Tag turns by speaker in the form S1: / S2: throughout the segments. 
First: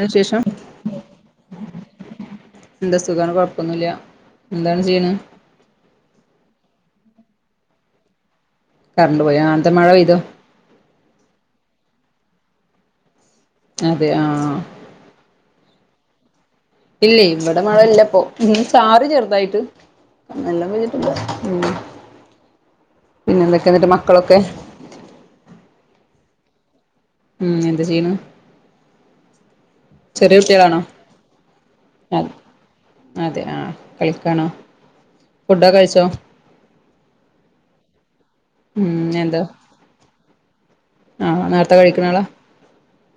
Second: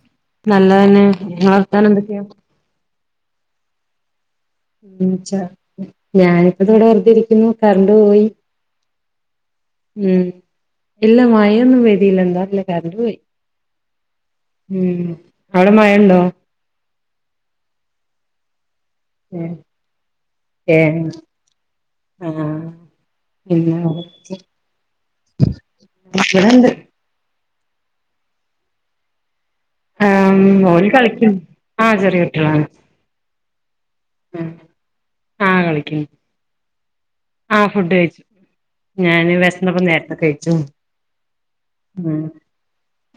S1: വിശേഷം
S2: നല്ലതന്നെ ഇങ്ങളെ വർത്താനം എന്തൊക്കെയാ
S1: എന്താ സുഖാണ് കൊഴപ്പൊന്നുല്ല്യ
S2: ഉം ഞാനിപ്പ ഇതൂടെ വെറുതെ ഇരിക്കുന്നു കരണ്ട് പോയി
S1: കറണ്ട് പോയി ആഹ് എന്തെ മഴ പെയ്തോ
S2: ഉം ഇല്ല മയൊന്നും പെയ്ദില്ല എന്താറില്ല കറണ്ട് പോയി.
S1: അതെ ആഹ്
S2: ഉം അവിടെ മഴ ഉണ്ടോ?
S1: ഇലയ് ഇവിടെ മഴല്ല പോ ഉം ചാറി
S2: ഏഹ്
S1: ചെറുതായിട്ട് നല്ലോം
S2: ഏഹ്
S1: ചെയ്തിട്ടില്ല.
S2: ആഹ്
S1: പിന്നെ എന്തൊക്കെയ എന്നിട്ട് മക്കളൊക്കെ?
S2: ഇവിടണ്ട്.
S1: ഉം എന്താ ചെയ്യ്ണെ?
S2: ആഹ് ഓല് കളിക്ക്ണ്ട്.
S1: അഹ് അതെ ആഹ് കളിക്കാണോ
S2: ആഹ് ആഹ്
S1: ഫുഡൊകെ കഴിച്ചോ?
S2: കളിക്കുന്നു ആഹ് ഫുഡ് കഴിച്ചു
S1: ഉം
S2: ഞാന്
S1: എന്താ
S2: വെശന്നപ്പ നേരത്തെ കഴിച്ചു.
S1: ആഹ് നേരത്തെ കഴിക്കണ
S2: ഉം
S1: ആളാ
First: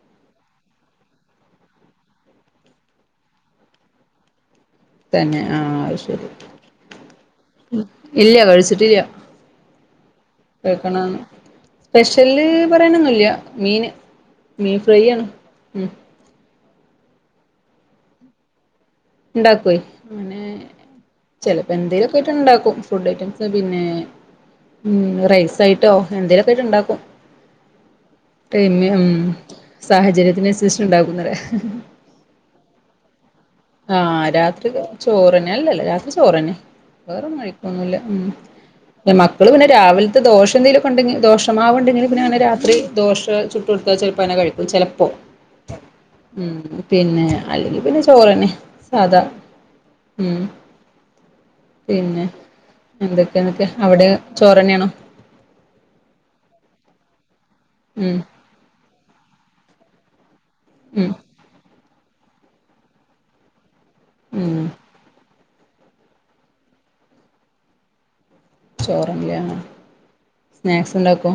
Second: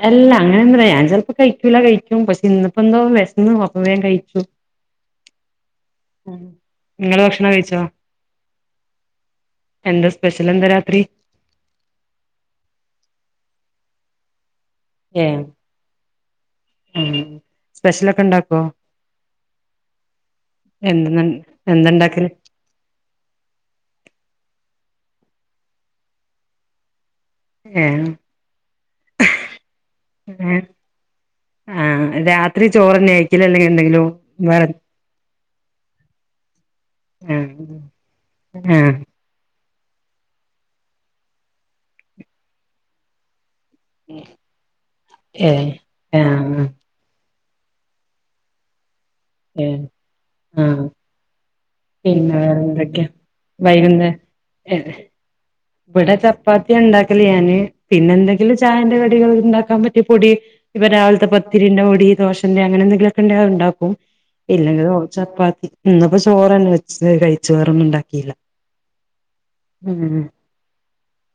S2: അല്ല അങ്ങനെ ഒന്നുല ഞാൻ ചെലപ്പോ കഴിക്കൂല കഴിക്കും പക്ഷെ ഇന്ന് പെന്തോ വെശന്നു അപ്പ വേഗം കഴിച്ചു.
S1: തന്നെ ആഹ് അയ്ശെരി.
S2: ഉം നിങ്ങള് ഭക്ഷണം കഴിച്ചോ?
S1: ഇല്ല കഴിച്ചിട്ടില്ല
S2: എന്താ സ്പെഷ്യൽ എന്താ രാത്രി
S1: കഴിക്കണം. സ്പെഷ്യല് പറയാനൊന്നുല്ല മീന് മീ
S2: ഏഹ് ഉം സ്പെഷ്യലൊക്കെ ഉണ്ടാക്കോ?
S1: ഇണ്ടാകൊയ് അങ്ങനെ
S2: എന്ത
S1: ചിലപ്പോ
S2: എന്താണ്ടാക്കല്
S1: എന്തെലൊക്കായിട്ട് ഇണ്ടാക്കും. ഫുഡ് ഐറ്റംസ് പിന്നെ ഉം റൈസായിട്ടോ എന്തേ ലൊക്കെ ആയിട്ട് ഉണ്ടാക്കും.
S2: ഏ
S1: പിന്നെ ഉം സാഹചര്യത്തിനനുസരിച്ച്ണ്ടാക്കുന്ന റയാ.
S2: ആഹ് രാത്രി ചോറ് തന്നെ ആയിരിക്കല അല്ലെങ്കിൽ എന്തെങ്കിലും
S1: ആഹ്
S2: വേറെ.
S1: രാത്രി ചോറന്നെ അല്ലല്ല രാത്രി ചോറന്നെ
S2: ആ
S1: വേറൊന്നും കഴിക്കൊന്നുല്ല
S2: ആ
S1: പിന്നെ മകൾ ഇപ്പോൾ പിന്നെ രാവിലത്തെ ദോഷ എന്തേങ്കിലൊ കെണ്ടെങ്കി ദോഷമാവ്ണ്ടെങ്കി പിന്നെ അങ്ങനെ രാത്രി ദോശ ചു ടുത്താൽ ചിലപ്പോ അങ്ങനെ കഴിക്കും ചിലപ്പോൾ
S2: ഏ ആ
S1: ഉ പിന്നെ അല്ലെങ്കിൽ പിന്നെ ചോറ് തന്നെ. സാധ
S2: ഏഹ് ആഹ് പിന്നെ വേറെ എന്തൊക്കെയ?
S1: എന്തൊക്കെന്നൊക്കെ അവിടെ
S2: വൈകുന്നേരം.
S1: ചോറന്നെയാണോ
S2: ഇവിടെ ചപ്പാത്തി ഉണ്ടാക്കല് ഞാന് പിന്നെ
S1: ഉം
S2: എന്തെങ്കിലും ചായന്റെ കടികൾ ഉണ്ടാക്കാൻ പറ്റിയ പൊടി. ഇപ്പ
S1: ഉം
S2: രാവിലത്തെ പത്തിരിന്റെ പൊടി ദോശന്റെ അങ്ങനെ എന്തെങ്കിലുമൊക്കെ ഉണ്ടേ അത് ഉണ്ടാക്കും.
S1: ഉം
S2: ഇല്ലെങ്കില് ഓ ചപ്പാത്തി ഇന്നിപ്പോ ചോറ്ന്നെ വെച്ച് കഴിച്ചു വേറൊന്നും ഉണ്ടാക്കിയില്ല.
S1: ചോറല്ല
S2: ഉം
S1: സ്നാക്സ് ഇണ്ടാക്കോ?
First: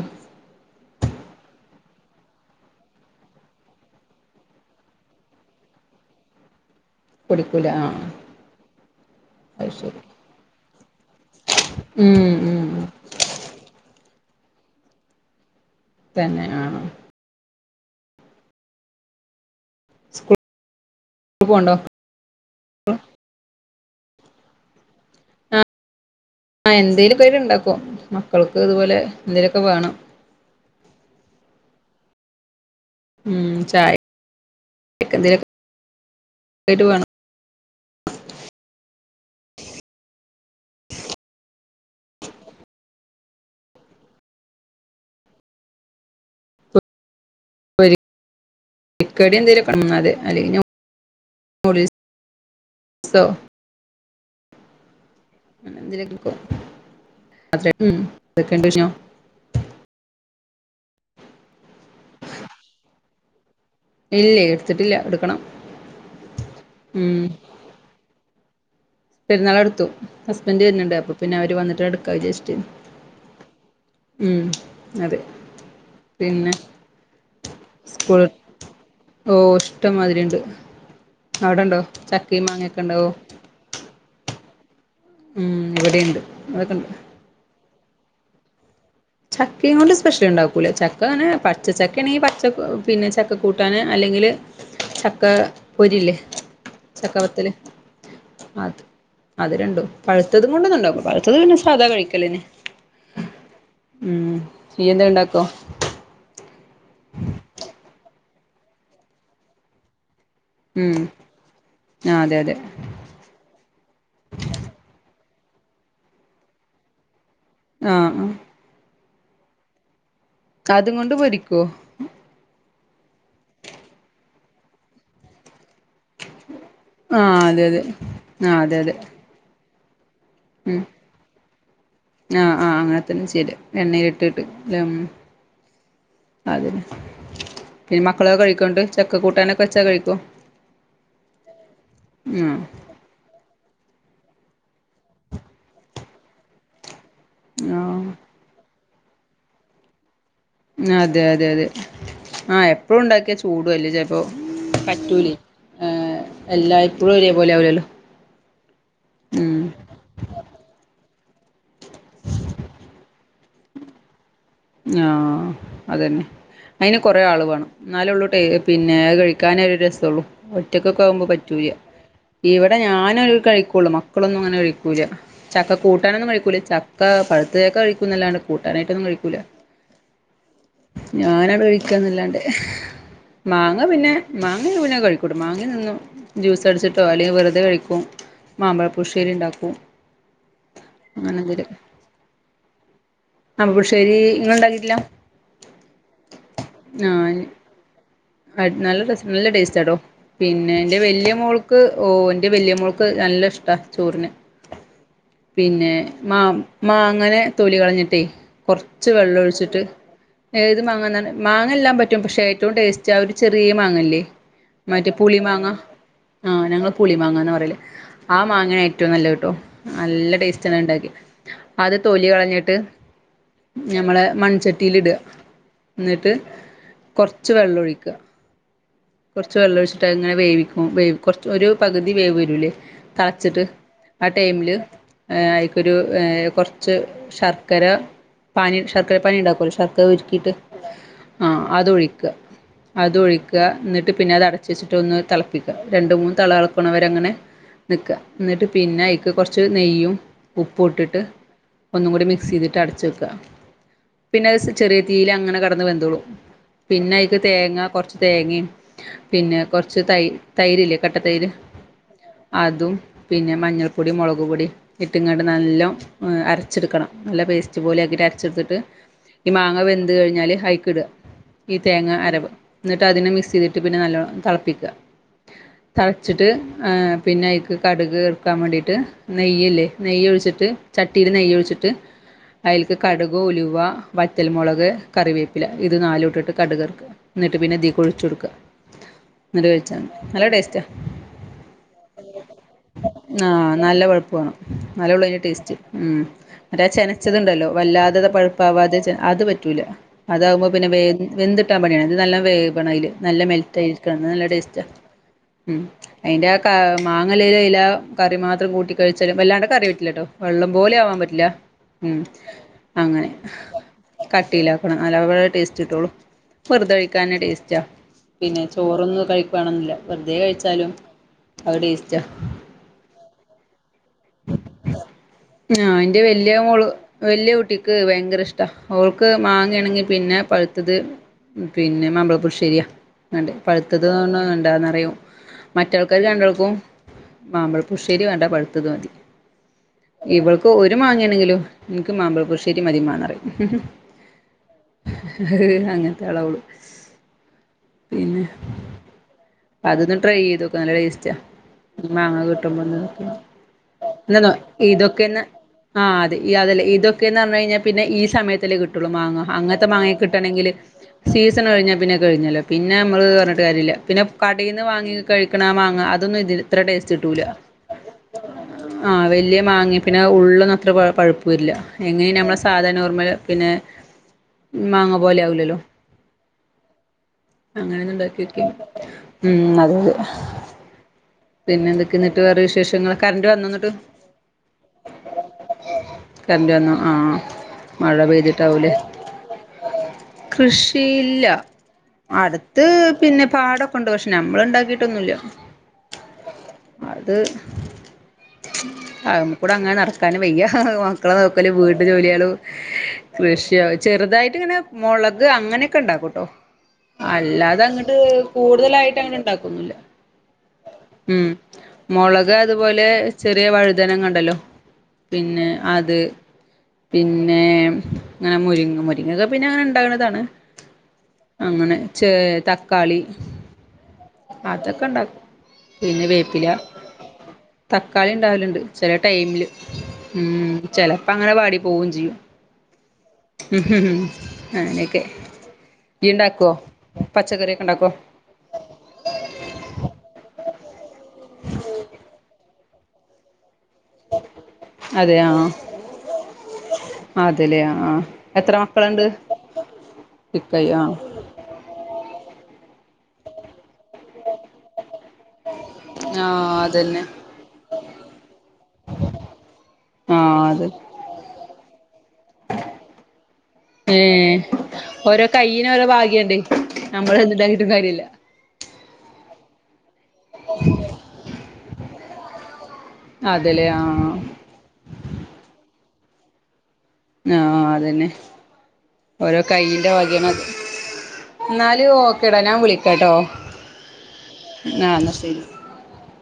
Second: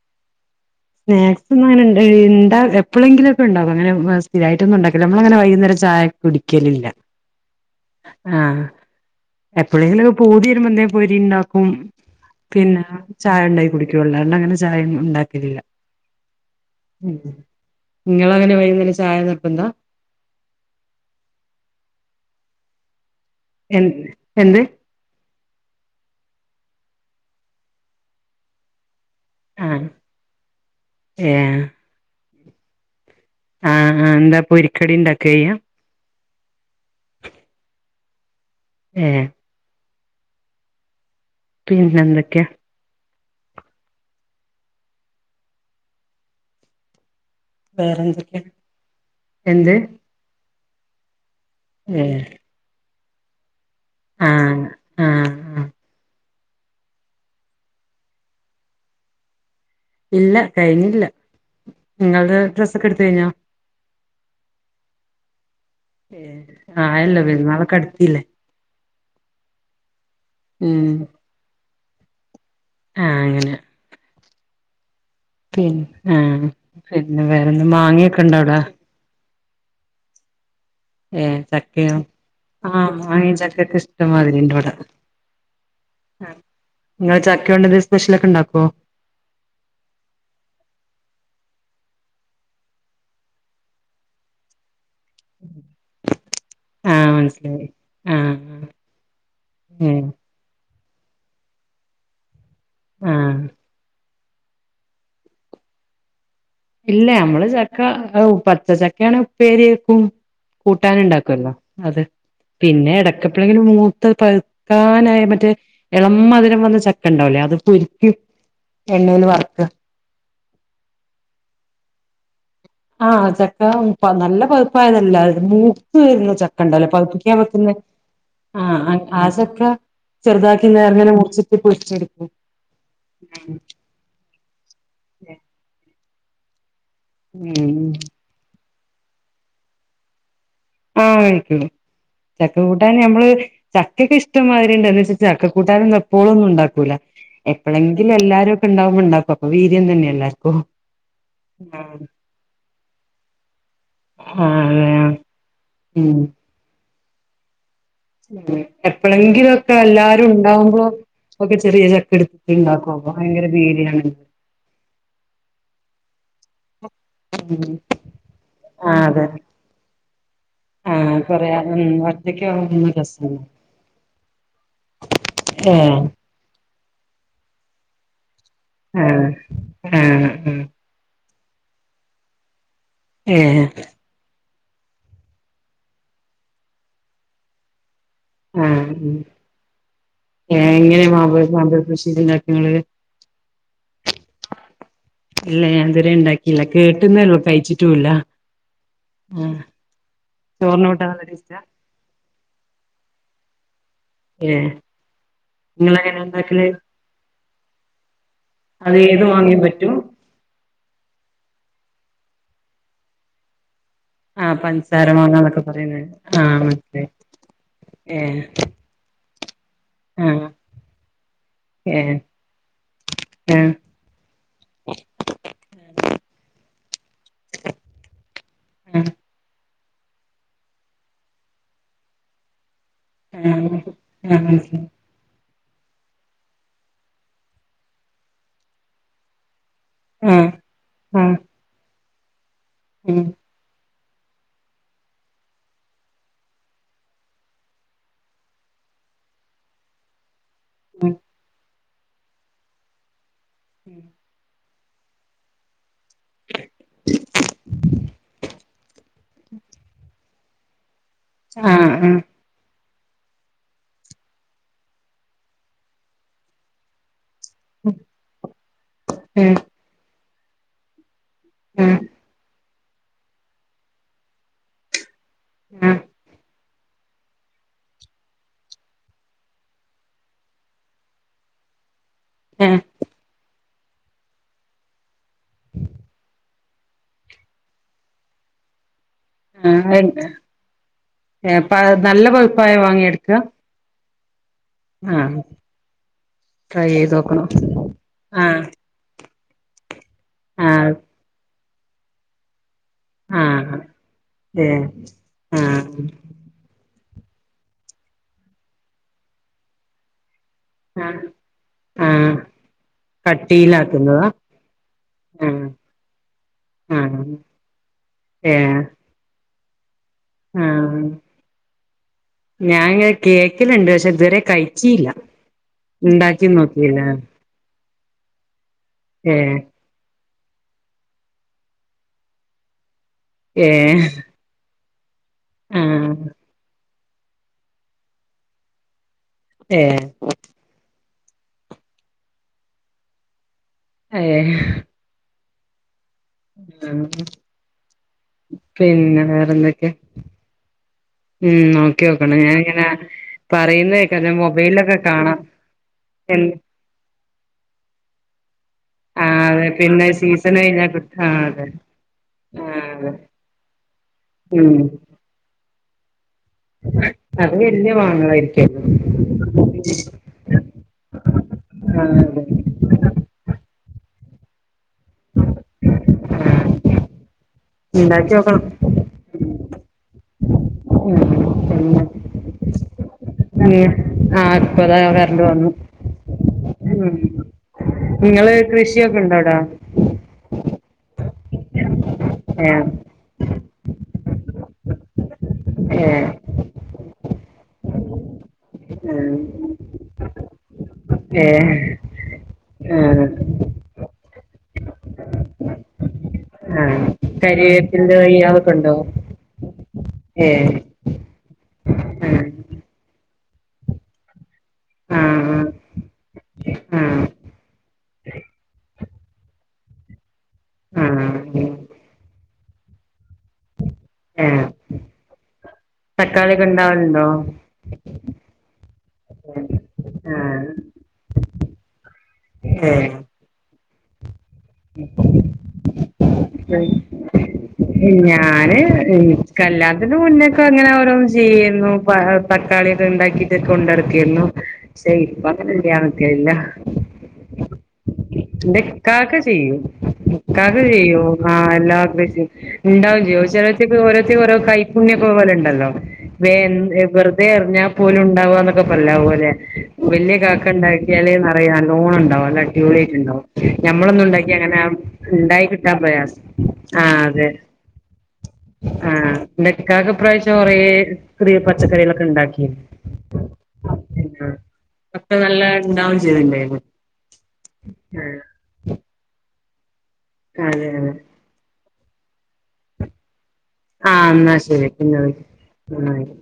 S2: സ്നാക്സ് ഒന്നും അങ്ങനെ ഉണ്ട്ണ്ടാ എപ്പോഴെങ്കിലുംക്കെണ്ടാകും അങ്ങനെ സ്ഥിര യിട്ടൊന്നു ഉണ്ടാകില്ല നമ്മളങ്ങനെ വൈകുന്നേം ചായ. കുടിക്കലില്ല.
S1: കുടിക്കൂല ആഹ്
S2: ആഹ് എപ്പോഴെങ്കിലൊക്കെ പുതി വരുമ്പോ എന്തേലും പൊരി ഉണ്ടാക്കും
S1: ഉം ഉം
S2: പിന്നെ. ചായണ്ടാക്കി കുടിക്കുവൊള്ളു, അല്ലാണ്ടങ്ങനെ ചായൊന്നും ഇണ്ടാക്കലില്ല.
S1: തന്നെ ആഹ്
S2: ഇങ്ങളെങ്ങനെ വൈകുന്നേരം ചായ നിർബന്ധാ?
S1: സ്കൂളിൽ [unintelligible]
S2: എൻ എന്ത്?
S1: ആഹ് എന്തേലൊക്കായിട്ട് ഇണ്ടാക്കും. മക്കൾക്ക് ഇതുപോലെ എന്തേലൊക്കെ
S2: ആഹ്
S1: വേണം.
S2: ഏഹ്
S1: ഉം
S2: ആഹ്
S1: ചായ
S2: ആഹ് എന്താ പൊരിക്കടി ഉണ്ടാക്ക ചെയ്യാ
S1: [unintelligible] വേണം.
S2: ഏഹ് പിന്നെന്തൊക്ക്യാ?
S1: ഒര്
S2: വേറെന്തൊക്കെയാ എന്ത്
S1: [unintelligible]
S2: ഏഹ്
S1: സൊ
S2: ആഹ് ആഹ് ആഹ്
S1: [unintelligible]
S2: ഇല്ല, കഴിഞ്ഞില്ല. ഇങ്ങൾത് ഡ്രസ്സൊക്കെ ഇട്ത്ത് കയ്ഞ്ഞോ?
S1: ഇല്ലേ എടുത്തിട്ടില്ല എടുക്കണം
S2: ഏഹ്,
S1: ഉം
S2: ആയല്ലൊ പെര്ന്നാളൊക്കെ അട്ത്തീല്ലേ
S1: പെര്ന്നാളടുത്തു. ഹസ്ബൻഡ്
S2: ഉം
S1: വര്ന്ണ്ട്, അപ്പൊ പിന്നെ അവര് വന്നാട്ട് എടുക്കാ വിചാരിച്ചിട്ടേനി
S2: ആഹ് അങ്ങനെ
S1: ഉം അതെ.
S2: പിൻ ഏഹ്.
S1: പിന്നെ
S2: പിന്നെ വേറെന്ത മാങ്ങ്യൊക്കെ ഇണ്ടവ്ടെ?
S1: ഓഹ് ഇഷ്ടംമാതിരി ഇണ്ട്.
S2: ഏഹ് ചക്കയോ? ആഹ്
S1: ഉണ്ടാവോ
S2: മാങ്ങിം ചക്ക്യൊക്കെ ഇഷ്ടംമാതിരിണ്ട് വടെ
S1: ഉം ഇവിടെയുണ്ട് അതൊക്കെണ്ട്
S2: ഇങ്ങള് ചക്ക്യോണ്ടെന്തെങ്കിലും സ്പെഷ്യലൊക്കെ ഇണ്ടാക്കോ?
S1: ചക്കേം കൊണ്ട് സ്പെഷ്യല്ണ്ടാക്കൂല. ചക്കങ്ങനെ പച്ചച്ചക്കേണെങ്കി പച്ച പിന്നെ ചക്കക്കൂട്ടാന് അല്ലെങ്കില്, ചക്കാ പൊരില്ലേ,
S2: ആഹ്
S1: ചക്കവത്തല്
S2: മനസ്സിലായി ആഹ്
S1: അത് അത് രണ്ടും.
S2: ഏഹ്
S1: പഴുത്തത് കൊണ്ടൊന്നുണ്ടാക്കൂല, പഴുത്തത് പിന്നെ സാധാ കഴിക്കലെന്നെ
S2: ആഹ്
S1: ഉം നീയെന്തേം ഇണ്ടാക്കോ?
S2: ഇല്ല അമ്മള് ചക്ക ഔ പച്ച ചക്കേണെ ഉപ്പേരി വെക്കും.
S1: ഉം
S2: കൂട്ടാന്ണ്ടാക്കൊല്ലോ അത്.
S1: ആ അതെ അതെ
S2: പിന്നെ എടക്ക് എപ്പളെങ്കിലും മൂത്ത് പഴുക്കാനായ മറ്റേ എളം മധുരം വന്ന ചക്കണ്ടാവൂലേ അതും
S1: ആ
S2: പൊരിക്കും, എണ്ണയൊന്ന് വറു
S1: അതും കൊണ്ട് പൊരിക്കൊ?
S2: ആഹ് ചക്ക പ നല്ല പഴുപ്പായതല്ല, മൂത്ത് വര്ന്നത് ചക്കണ്ടല്ലൊ
S1: ആ
S2: പഴുപ്പിക്കാൻ
S1: അതെ
S2: വക്കുന്നെ,
S1: അതെ ആ അതെ അതെ
S2: ആഹ് ആ ചക്ക ചെർതാക്കി
S1: ഉം
S2: നേർങ്ങനെ മുറിച്ചിട്ട് പൊരിച്ചെടുക്കും.
S1: എണ്ണേലിട്ടിട്ട് [unintelligible]
S2: ഊം
S1: മക്കളൊക്കെ കഴിക്കൊന്ന്ട്ട്, ചക്കക്കൂട്ടാനൊക്കെ വെച്ചാ കഴിക്കോ?
S2: ആഹ് കഴിക്കും.
S1: ആ
S2: ചക്ക കൂട്ടാ [unintelligible] നമ്മള് ചക്കെക്കെ ഇഷ്ടംമാതിരിണ്ട് എന്ന് വെച്ച് ചക്ക കൂട്ടാനൊന്നും എപ്പോളൊന്നുണ്ടാക്കൂല.
S1: ആ
S2: എപ്പളെങ്കിലും എല്ലാരൊക്കെണ്ടാവുമ്പൊ ഇ ഇണ്ടാക്കും, അപ്പൊ വീര്യം തന്നെല്ലെ.
S1: അതെ അതെ അതെ. ആഹ് എപ്പളുണ്ടാക്ക്യാ ചൂടു അല്ലേ ചെൽ അപ്പോ
S2: അതെ
S1: പറ്റൂലെയ്,
S2: ഉം
S1: ഏഹ് എല്ലായ്പ്പോഴും ഒരേ പോലെ ആവൂലല്ലൊ
S2: ഉം. എപ്പോളെന്കിലും ഒക്കെ എല്ലാരും ഉണ്ടാവുമ്പോ ഒക്കെ ചെറിയ ചക്കടുപ്പി ഉണ്ടാക്കും. അപ്പൊ ഭയങ്കര പേടിയാണ്
S1: ആഹ്, അതന്നെ. അയിന് കുറെ ആൾ വേണം.
S2: ഉം
S1: എന്നാലേ ഉള്ളൂ ട്ടേ പിന്നെ അത് കഴിക്കാന് ഒരു രസള്ളു. ഒറ്റയ്ക്കൊക്ക
S2: ആഹ്
S1: ആകുമ്പോ
S2: പറയാ
S1: പറ്റൂല.
S2: ഉം ഒറ്റക്ക്
S1: ഇവിടെ
S2: ആവുമ്പോ
S1: ഞാന
S2: രസാണ്
S1: കഴിക്കുള്ളൂ. മക്കളൊന്നും അങ്ങനെ കഴിക്കൂല. ചക്ക
S2: ഏഹ്
S1: കൂട്ടാനൊന്നും കഴിക്കൂല. ച ക്ക പഴുത്ത ചക്ക കഴിക്കുന്നതല്ലാണ്ട്
S2: ആഹ് ആഹ് ഉ
S1: ഞാൻ ആണ്ടു കഴിക്കന്നല്ലാണ്ട്.
S2: ഏഹ്
S1: മാങ്ങ പിന്നെ മാങ്ങ പിന്നെ കഴിക്കൂട്ട. മാങ്ങ തിന്നും ജ്യൂസ് അടിച്ചിട്ടോ അല്ലെങ്കിൽ വെറുതെ കഴിക്കും.
S2: ആഹ്,
S1: മാമ്പഴപ്പുളിശ്ശേരി ഉണ്ടാക്കും
S2: ഏ എങ്ങനെയ മാമ്പ മാമ്പഴ പുളിശേരി ഉണ്ടാക്കെ ങ്ങള്.
S1: മാമ്പഴ പുളിശേരി ങ്ങള് ഉണ്ടാക്കിട്ടില്ല
S2: ഇല്ല ഞാൻ ഇതുവരെ ഉണ്ടാക്കില്ല. കേട്ടുന്നള്ളൂ,
S1: ആഹ്
S2: കഴിച്ചിട്ടുംല്ല.
S1: നല്ല രസം, നല്ല ടേസ്റ്റ്ട്ടോ. പിന്നെ
S2: ചോറിന്
S1: എന്റെ
S2: കൂട്ടാൻ നല്ല
S1: വലിയ
S2: ടേസ്റ്റാ
S1: മോൾക്ക് ഓ എന്റെ വലയമ്മോൾക്ക് നല്ല ഇഷ്ടാ ചോറിന്.
S2: ഏഹ്
S1: പിന്നെ
S2: നിങ്ങളെങ്ങനെ
S1: മാം
S2: ഉണ്ടാക്കല്
S1: മാങ്ങനെ തോലി കളഞ്ഞിട്ടേ
S2: അത്
S1: കൊറച്ച്
S2: ഏത്
S1: വെള്ളം
S2: മാങ്ങയും
S1: ഒഴിച്ചിട്ട്
S2: പറ്റും
S1: ഏത് മാങ്ങ എന്നാണ് മാങ്ങെല്ലാം പറ്റും. പക്ഷേ ഏറ്റവും ടേസ്റ്റ് ആ ഒരു ചെറിയ മാങ്ങല്ലേ
S2: ആഹ് പഞ്ചസാര
S1: മറ്റേ പുളി
S2: മാങ്ങന്നൊക്കെ
S1: മാങ്ങ.
S2: പറയുന്നേ
S1: ആഹ് ഞങ്ങള്
S2: മനസ്സിലായി
S1: പുളി മാങ്ങന്ന പറയൽ. ആ
S2: ഏഹ്
S1: മാങ്ങാനെയിട്ട് ഏറ്റവും നല്ലത്ട്ടോ. നല്ല
S2: ആഹ്
S1: ടേസ്റ്റ് ആണ് അത് ഉണ്ടാക്കി. ആദ്യം
S2: ഏഹ്
S1: തൊലി കളഞ്ഞിട്ട്
S2: ഏഹ്
S1: ഞമ്മളെ മൺചട്ടില്ടാ ന്നിട്ട് കൊറ്ച്ച് വെള്ളും കൊറ്ച്ച് വെള്ളോയ്ച് ട്ട് അത് ങ്ങനെ വേവിക്കും, വെ കൊറ്ച്ച് ഒരു പകുതി വേവ് വരൂലേ തള്ച്ചിട്ട്
S2: ആഹ്
S1: ആ
S2: ആഹ്
S1: ടൈമില്
S2: ആഹ്
S1: ഏഹ് അയ്ക്കൊരു ഏ കൊറ്ച്ച് ശർക്കര പാനി ശർക്കര പാനി ണ്ടാക്കോല്ലോ ശറ് ക്ക
S2: ആഹ്
S1: ഒര്ക്കിയിട്ട് ആഹ് അതൊഴിക് അത്
S2: ഉം
S1: ഒഴിക്കാ ന്നെട്ട് പിന്നെ അത് അടചെച്ചിട്ട് ഒന്ന് തളപ്പിക്കാ രണ്ട് മൂന്ന് തള തള്ക്ണവരെ അങ്ങനെ ന്ക്കാ, ന്ന്ട്ട് പിന്നെ അയ്ക്ക് കൊറ്ച്ച് നെയ്യും
S2: ഉം
S1: ഉപ്പുട്ടിട്ട് ഒന്നും കൂടി മിക്സ് ചെയ്തിട്ട് അടച്ച് വെക്കാ പിന്നെ അത് ചെറിയ തീയ്ലങ്ങനെ കെട്ന്ന് വെന്തോളും പിന്നെ അയ്ക്ക് തേങ്ങ തേങ്ങി,, പിന്നെ കൊറ്ച്ച് തൈ തൈരില്ലേ കട്ട തൈര്
S2: ആഹ് ആഹ്
S1: അതും പിന്നെ മഞ്ഞൾപ്പൊടി മൊളക് പൊടി ഇട്ട്കാണ്ട് നല്ലോം അര്ച്ച്ട്ക്കണം നല്ല പേസ് ച്ച് പോലെ ആക്കിയിട്ട് അര്ച്ച്ട്ത്തിട്ട് ഈ
S2: ഏഹ്
S1: മാങ്ങ വെന്ത് കഴിഞ്ഞാല് അയ്ക്കിടാ ഈ
S2: ആഹ്
S1: തേങ്ങ അരവ് ന്നിട്ട് അതിനെ മിക്സയ്തിട്ട് പിന്നെ നല്ലോണം തള്പ്പിക്കാ
S2: ആഹ്
S1: തള്ച്ചിട്ട് ഏഹ് പിന്നെ അയ്ക്ക് കട്ക് ഇറ്ക്കാൻ വേണ്ടിയിട്ട് നെയ്യ്ല്ലേ നെയ്യോയ്ഴിച്ചിട്ട് ചട്ടിയില് നെയ്യ് ഒഴിച്ചിട്ട്
S2: ഏഹ്
S1: അയ്ൽക്ക് കട്ക് ഉലുവ വറ്റൽമുളക് കറിവേപ്പില ഇത് നാലുട്ടിട്ട് കട്കർക്കാ ട്ട് പിന്നെ ഇതികൊയ്ച്ചോട്ക്കാ ന്നെട്ട് വെവിച്ചാ മതി, നല്ല ടേസ്റ്റാ
S2: എപാ നല്ല പൊഴ്പ്പായ മാങ്ങെട്ക്കാ
S1: ആഹ് നല്ല പൊഴ്പ്പ് വാണം ന്നാലോള്ളൂ അയ്ന്റെ ടേസ്റ്റ് ഉം മറ്റേ
S2: ട്രൈ
S1: ആ
S2: ചെയ്ത് നോക്കണം
S1: ചെൻച്ചത്ണ്ടല്ലോ വല്ലാതെ
S2: ആഹ്
S1: പഴുപ്പാവാതെ അത് പറ്റൂല അതാകുമ്പോ പിന്നെ
S2: ആഹ്
S1: വെ വെന്തിട്ടാൻ പണിയാ ഇത് നല്ലോം വേകണം അയ്ല് നല്ല
S2: ആഹ്
S1: മെൽറ്റായിരിക്കണം ന്നാ നല്ല ടെസ്റ്റാ
S2: ഏഹ്
S1: ഉം
S2: ആഹ്
S1: അയിന്റെ ആ കാ മാങ്ങല്ലേല് അയ്ലാ കറി മാത്രം കൂട്ടി കഴിച്ചാലും വല്ലാണ്ട് കറി പറ്റില്ല ട്ടോ വെള്ളം പോലെ ആവാൻ
S2: ആഹ്
S1: പറ്റില്ല മ്
S2: ആഹ്
S1: അങ്ങനെ
S2: കട്ടിയിലാക്കുന്നതാ
S1: കട്ടിയിലാക്കണം [unintelligible]
S2: ആഹ്
S1: ടേസ്റ്റ് കിട്ട്ള്ളൂ വെറുതേ
S2: ആഹ്
S1: ക്കാനെ ടേസ്റ്റാ പിന്നെ
S2: ഏഹ്
S1: ചോറൊന്നും കഴിക്കുവാണെന്നില്ല വെറ്തെ കഴ്ച്ചാലും ആ ടെസ്റ്റാ
S2: ഞാൻ ങ്ങനെ കേക്കല്ണ്ട് പക്ഷെ ഇത് വരെ കഴിച്ചില്ല ണ്ടാക്കിം നോക്കില്ല
S1: വെല്ല്യ കുട്ടിക്ക് ഭയങ്കര ഇഷ്ടാ ഓൾക്ക്
S2: ഏഹ്
S1: മാങ്ങയാണെങ്കിൽ പിന്നെ പ ഴ്ത്തത് പിന്നെ മാമ്പയപ്പുളുശ്ശേരിയാ
S2: ഏഹ്
S1: പഴുത്തത് [unintelligible]
S2: ആഹ്
S1: മറ്റാൾക്കാര് രണ്ടാൾക്കും മാമ്പഴപ്പുൾശ്ശേരി വേണ്ട പഴുത്തത് മതി
S2: ഏ
S1: ഇവൾക്ക് ഒര് മാങ്ങേണെങ്കിലും ഇൻക്ക് മാമ്പഴപുൾശ്ശേരി മതി മ്മാ ന്നറിം
S2: ഏ
S1: അങ്ങൻത്താളാ ഓള്
S2: ആഹ്
S1: പിന്നെ
S2: പിന്നെ വേറെന്തൊക്കെ
S1: അതൊന്ന് ട്രൈ ചെയ്തോക്ക്‌ നല്ല ടേസ്റ്റാ
S2: ഉം നോക്കിയോക്കണം
S1: മാങ്ങ
S2: ഞാനിങ്ങനെ
S1: കിട്ടുമ്പോന്ന്
S2: പറയുന്ന കേക്കാ
S1: ന്നെ ന്നോ
S2: മൊബൈലിലൊക്കെ കാണാം
S1: ഇതൊക്കെന്ന് ആഹ്
S2: എൻ
S1: അതേ ഇതൊക്കെന്ന് പറഞ്ഞയ്ഞ്ഞാ പിന്നെ ഈ സമയത്തല്ലേ കിട്ടു ട്ടുള്ളു
S2: ആഹ്
S1: മാങ്ങ
S2: അതെ
S1: അങ്ങൻത്തെ
S2: പിന്നെ
S1: മാങ്ങ
S2: സീസൺ
S1: കിട്ടണെങ്കിൽ
S2: കഴിഞ്ഞാ കിട്ടും ആഹ്
S1: സീസൺ
S2: അതെ
S1: കഴിഞ്ഞാ പിന്നെ കഴിഞ്ഞല്ലോ
S2: ആഹ്
S1: പിന്നെ
S2: അതെ
S1: മ്മള് പറഞ്ഞിട്ട് കാര്യല്ല പിന്നെ
S2: ഉം
S1: കടയിന്ന് വാങ്ങി കഴിക്ക്‌ണ ആ മാങ്ങ അതൊന്നും ഇതി ഇത്ര ടേസ്റ്റ് കിട്ടൂല്ല
S2: വെല്ല്യ മാങ്ങകളായിരിക്കുഅല്ലോ
S1: ആഹ് വെല്ല്യ മാങ്ങിമ് പിന്നെ ഉള്ളൊന്നും അത്ര പഴ് പഴ്പ്പില്ല
S2: ആഹ്
S1: എങ്ങനിം
S2: അതെ
S1: നമ്മളെ സാധാ നോർമല് പിന്നെ മാങ്ങ പോലെ ആവുലല്ലോ അങ്ങനെ
S2: ഇണ്ടാക്കി
S1: ണ്ടാക്കി നോക്കി
S2: നോക്കണം
S1: അതെ അതെ
S2: [unintelligible]
S1: പിന്നെ എന്തൊക്കെ എന്നിട്ട് വേറെ വിശേഷങ്ങൾ കറണ്ട് വന്നോ
S2: പിന്നെ
S1: എന്നിട്ട്
S2: [unintelligible] ആ പ്പതാ കറണ്ട് വന്നു
S1: കറണ്ട് വന്നു ആഹ്
S2: മ് ങ്ങള് കൃഷിയൊക്കൊ ണ്ടോ അവ്ടെ
S1: കൃഷി ഇല്ല
S2: ഏഹ്
S1: അട്ത്ത് പിന്നെ പാടൊക്കൊണ്ട് പക്ഷെ ഞമ്മളിണ്ടാക്കീട്ടൊന്നുല്ല
S2: ഏ
S1: അത് അഹ്
S2: ആഹ്
S1: മമ കൂടെ അങ്ങനെ നടക്കാനും വയ്യ മക്കളെ
S2: ഏ
S1: നോക്കലും വീട്ട് വീട്ട് ജോലിയാലും
S2: ആ
S1: കൃഷിയൊ ചെറുതായിട്ട്ങ്ങനെ മൊളക് അങ്ങനെയൊക്കെ ണ്ടാക്കു ട്ടോ
S2: ആ
S1: അല്ലാത്
S2: കരിവേപ്പിൻ്റെ
S1: അങ്ങട്ട്
S2: തൈ അതൊക്കെ ഉണ്ടോ
S1: കൂടുതലായിട്ട് അങ്ങട് ണ്ടാക്കൊന്നുല്ല
S2: ഏ
S1: ഉം മൊളക് അത് പോലെ ചെറിയ വഴുതനങ്ങ ണ്ടല്ലോ
S2: ആ ആ
S1: പിന്നെ അത്
S2: ആ
S1: പിന്നെ ഇങ്ങനെ മുരിങ്ങ മ തൊക്കെ പിന്നെ അങ്ങനെ ണ്ടാക്ന്നതാണ്
S2: ആ
S1: അങ്ങനെ ചെ തക്കാളി അതൊക്കെ ണ്ടാ
S2: തക്കാളിക്കെ ണ്ടാവൽണ്ടോ
S1: തക്കാളി ണ്ടാവല്ണ്ട് ചെല ടൈമില്
S2: ആ
S1: ഉം ചെലപ്പോ അങ്ങനെ വാടി പോവും ചെയ്യും
S2: ഏ
S1: അങ്ങനെയൊക്കെ യ്യ് ണ്ടാക്കോ പച്ചക്കറിയൊക്കെ ണ്ടാക്കോ
S2: ഞാന് കല്ലാണത്തിന് മുന്നൊക്കെ ങ്ങനെ ഓരോന്ന് ചെയ്യേര്ന്നു പ പ തക്കാളിയൊക്കെ ണ്ടാക്കിട്ട് കൊണ്ട് നടക്കേര്ന്നു പക്ഷെ ഇപ്പൊ അങ്ങനെ [unintelligible]
S1: അതേല്ലെ ആഹ് എത്ര മക്കളിണ്ട്
S2: ചെയ്യു ഇക്കാക്ക് ചെയ്യു ആഹ് എല്ലാ [unintelligible] ഇണ്ടാവും ചെയ്യും ചെലോർക്കൊക്കെ ഓരോ കൈപ്പുണ്യം ഒക്കപോലുണ്ടല്ലോ വെ
S1: ആഹ് അതന്നെ
S2: വെറുതെ എറിഞ്ഞ പോലുണ്ടാവാന്നൊക്കെ പറയില്ലെ അത്പോലെ വല്യ
S1: ആഹ്
S2: കാക്ക
S1: അത്
S2: ഉണ്ടാക്കിയാല് നല്ലോണം ഇണ്ടാവും നല്ല അടിപൊളിയാട്ട് ഇണ്ടാവും ഞമ്മളൊന്നു ഉണ്ടാക്കി
S1: ഏഹ്
S2: അങ്ങനെ
S1: ഓരോ
S2: ഇണ്ടായി
S1: കൈയിന്
S2: കിട്ടാൻ
S1: ഓരോ
S2: പ്രയാസ
S1: ഭാഗ്യണ്ട്
S2: ആഹ്
S1: നമ്മള്
S2: അതെ
S1: എന്തുണ്ടാക്കിട്ടും കാര്യല്ല
S2: ആഹ് ന്റെക്കാക്ക ഇപ്രാവിശൊ കൊറേ ചെറിയ പച്ചക്കറിളൊക്കെ ഇണ്ടാക്കി
S1: അതെല്ലെ ആഹ്
S2: ഒക്കെ നല്ല ഇണ്ടാവും ചെയ്തിണ്ടാരുന്നു
S1: ആഹ് അതന്നെ ഓരോ കൈയിന്റെ വകേനത്
S2: അതെ അതെ
S1: എന്നാല് ഓക്കെടാ ഞാൻ വിളിക്കാട്ടോ
S2: ആഹ് എന്നാശരി
S1: ആഹ്
S2: പിന്നെവി
S1: എന്നാ ശരി
S2: പിന്നെവിളിക്ക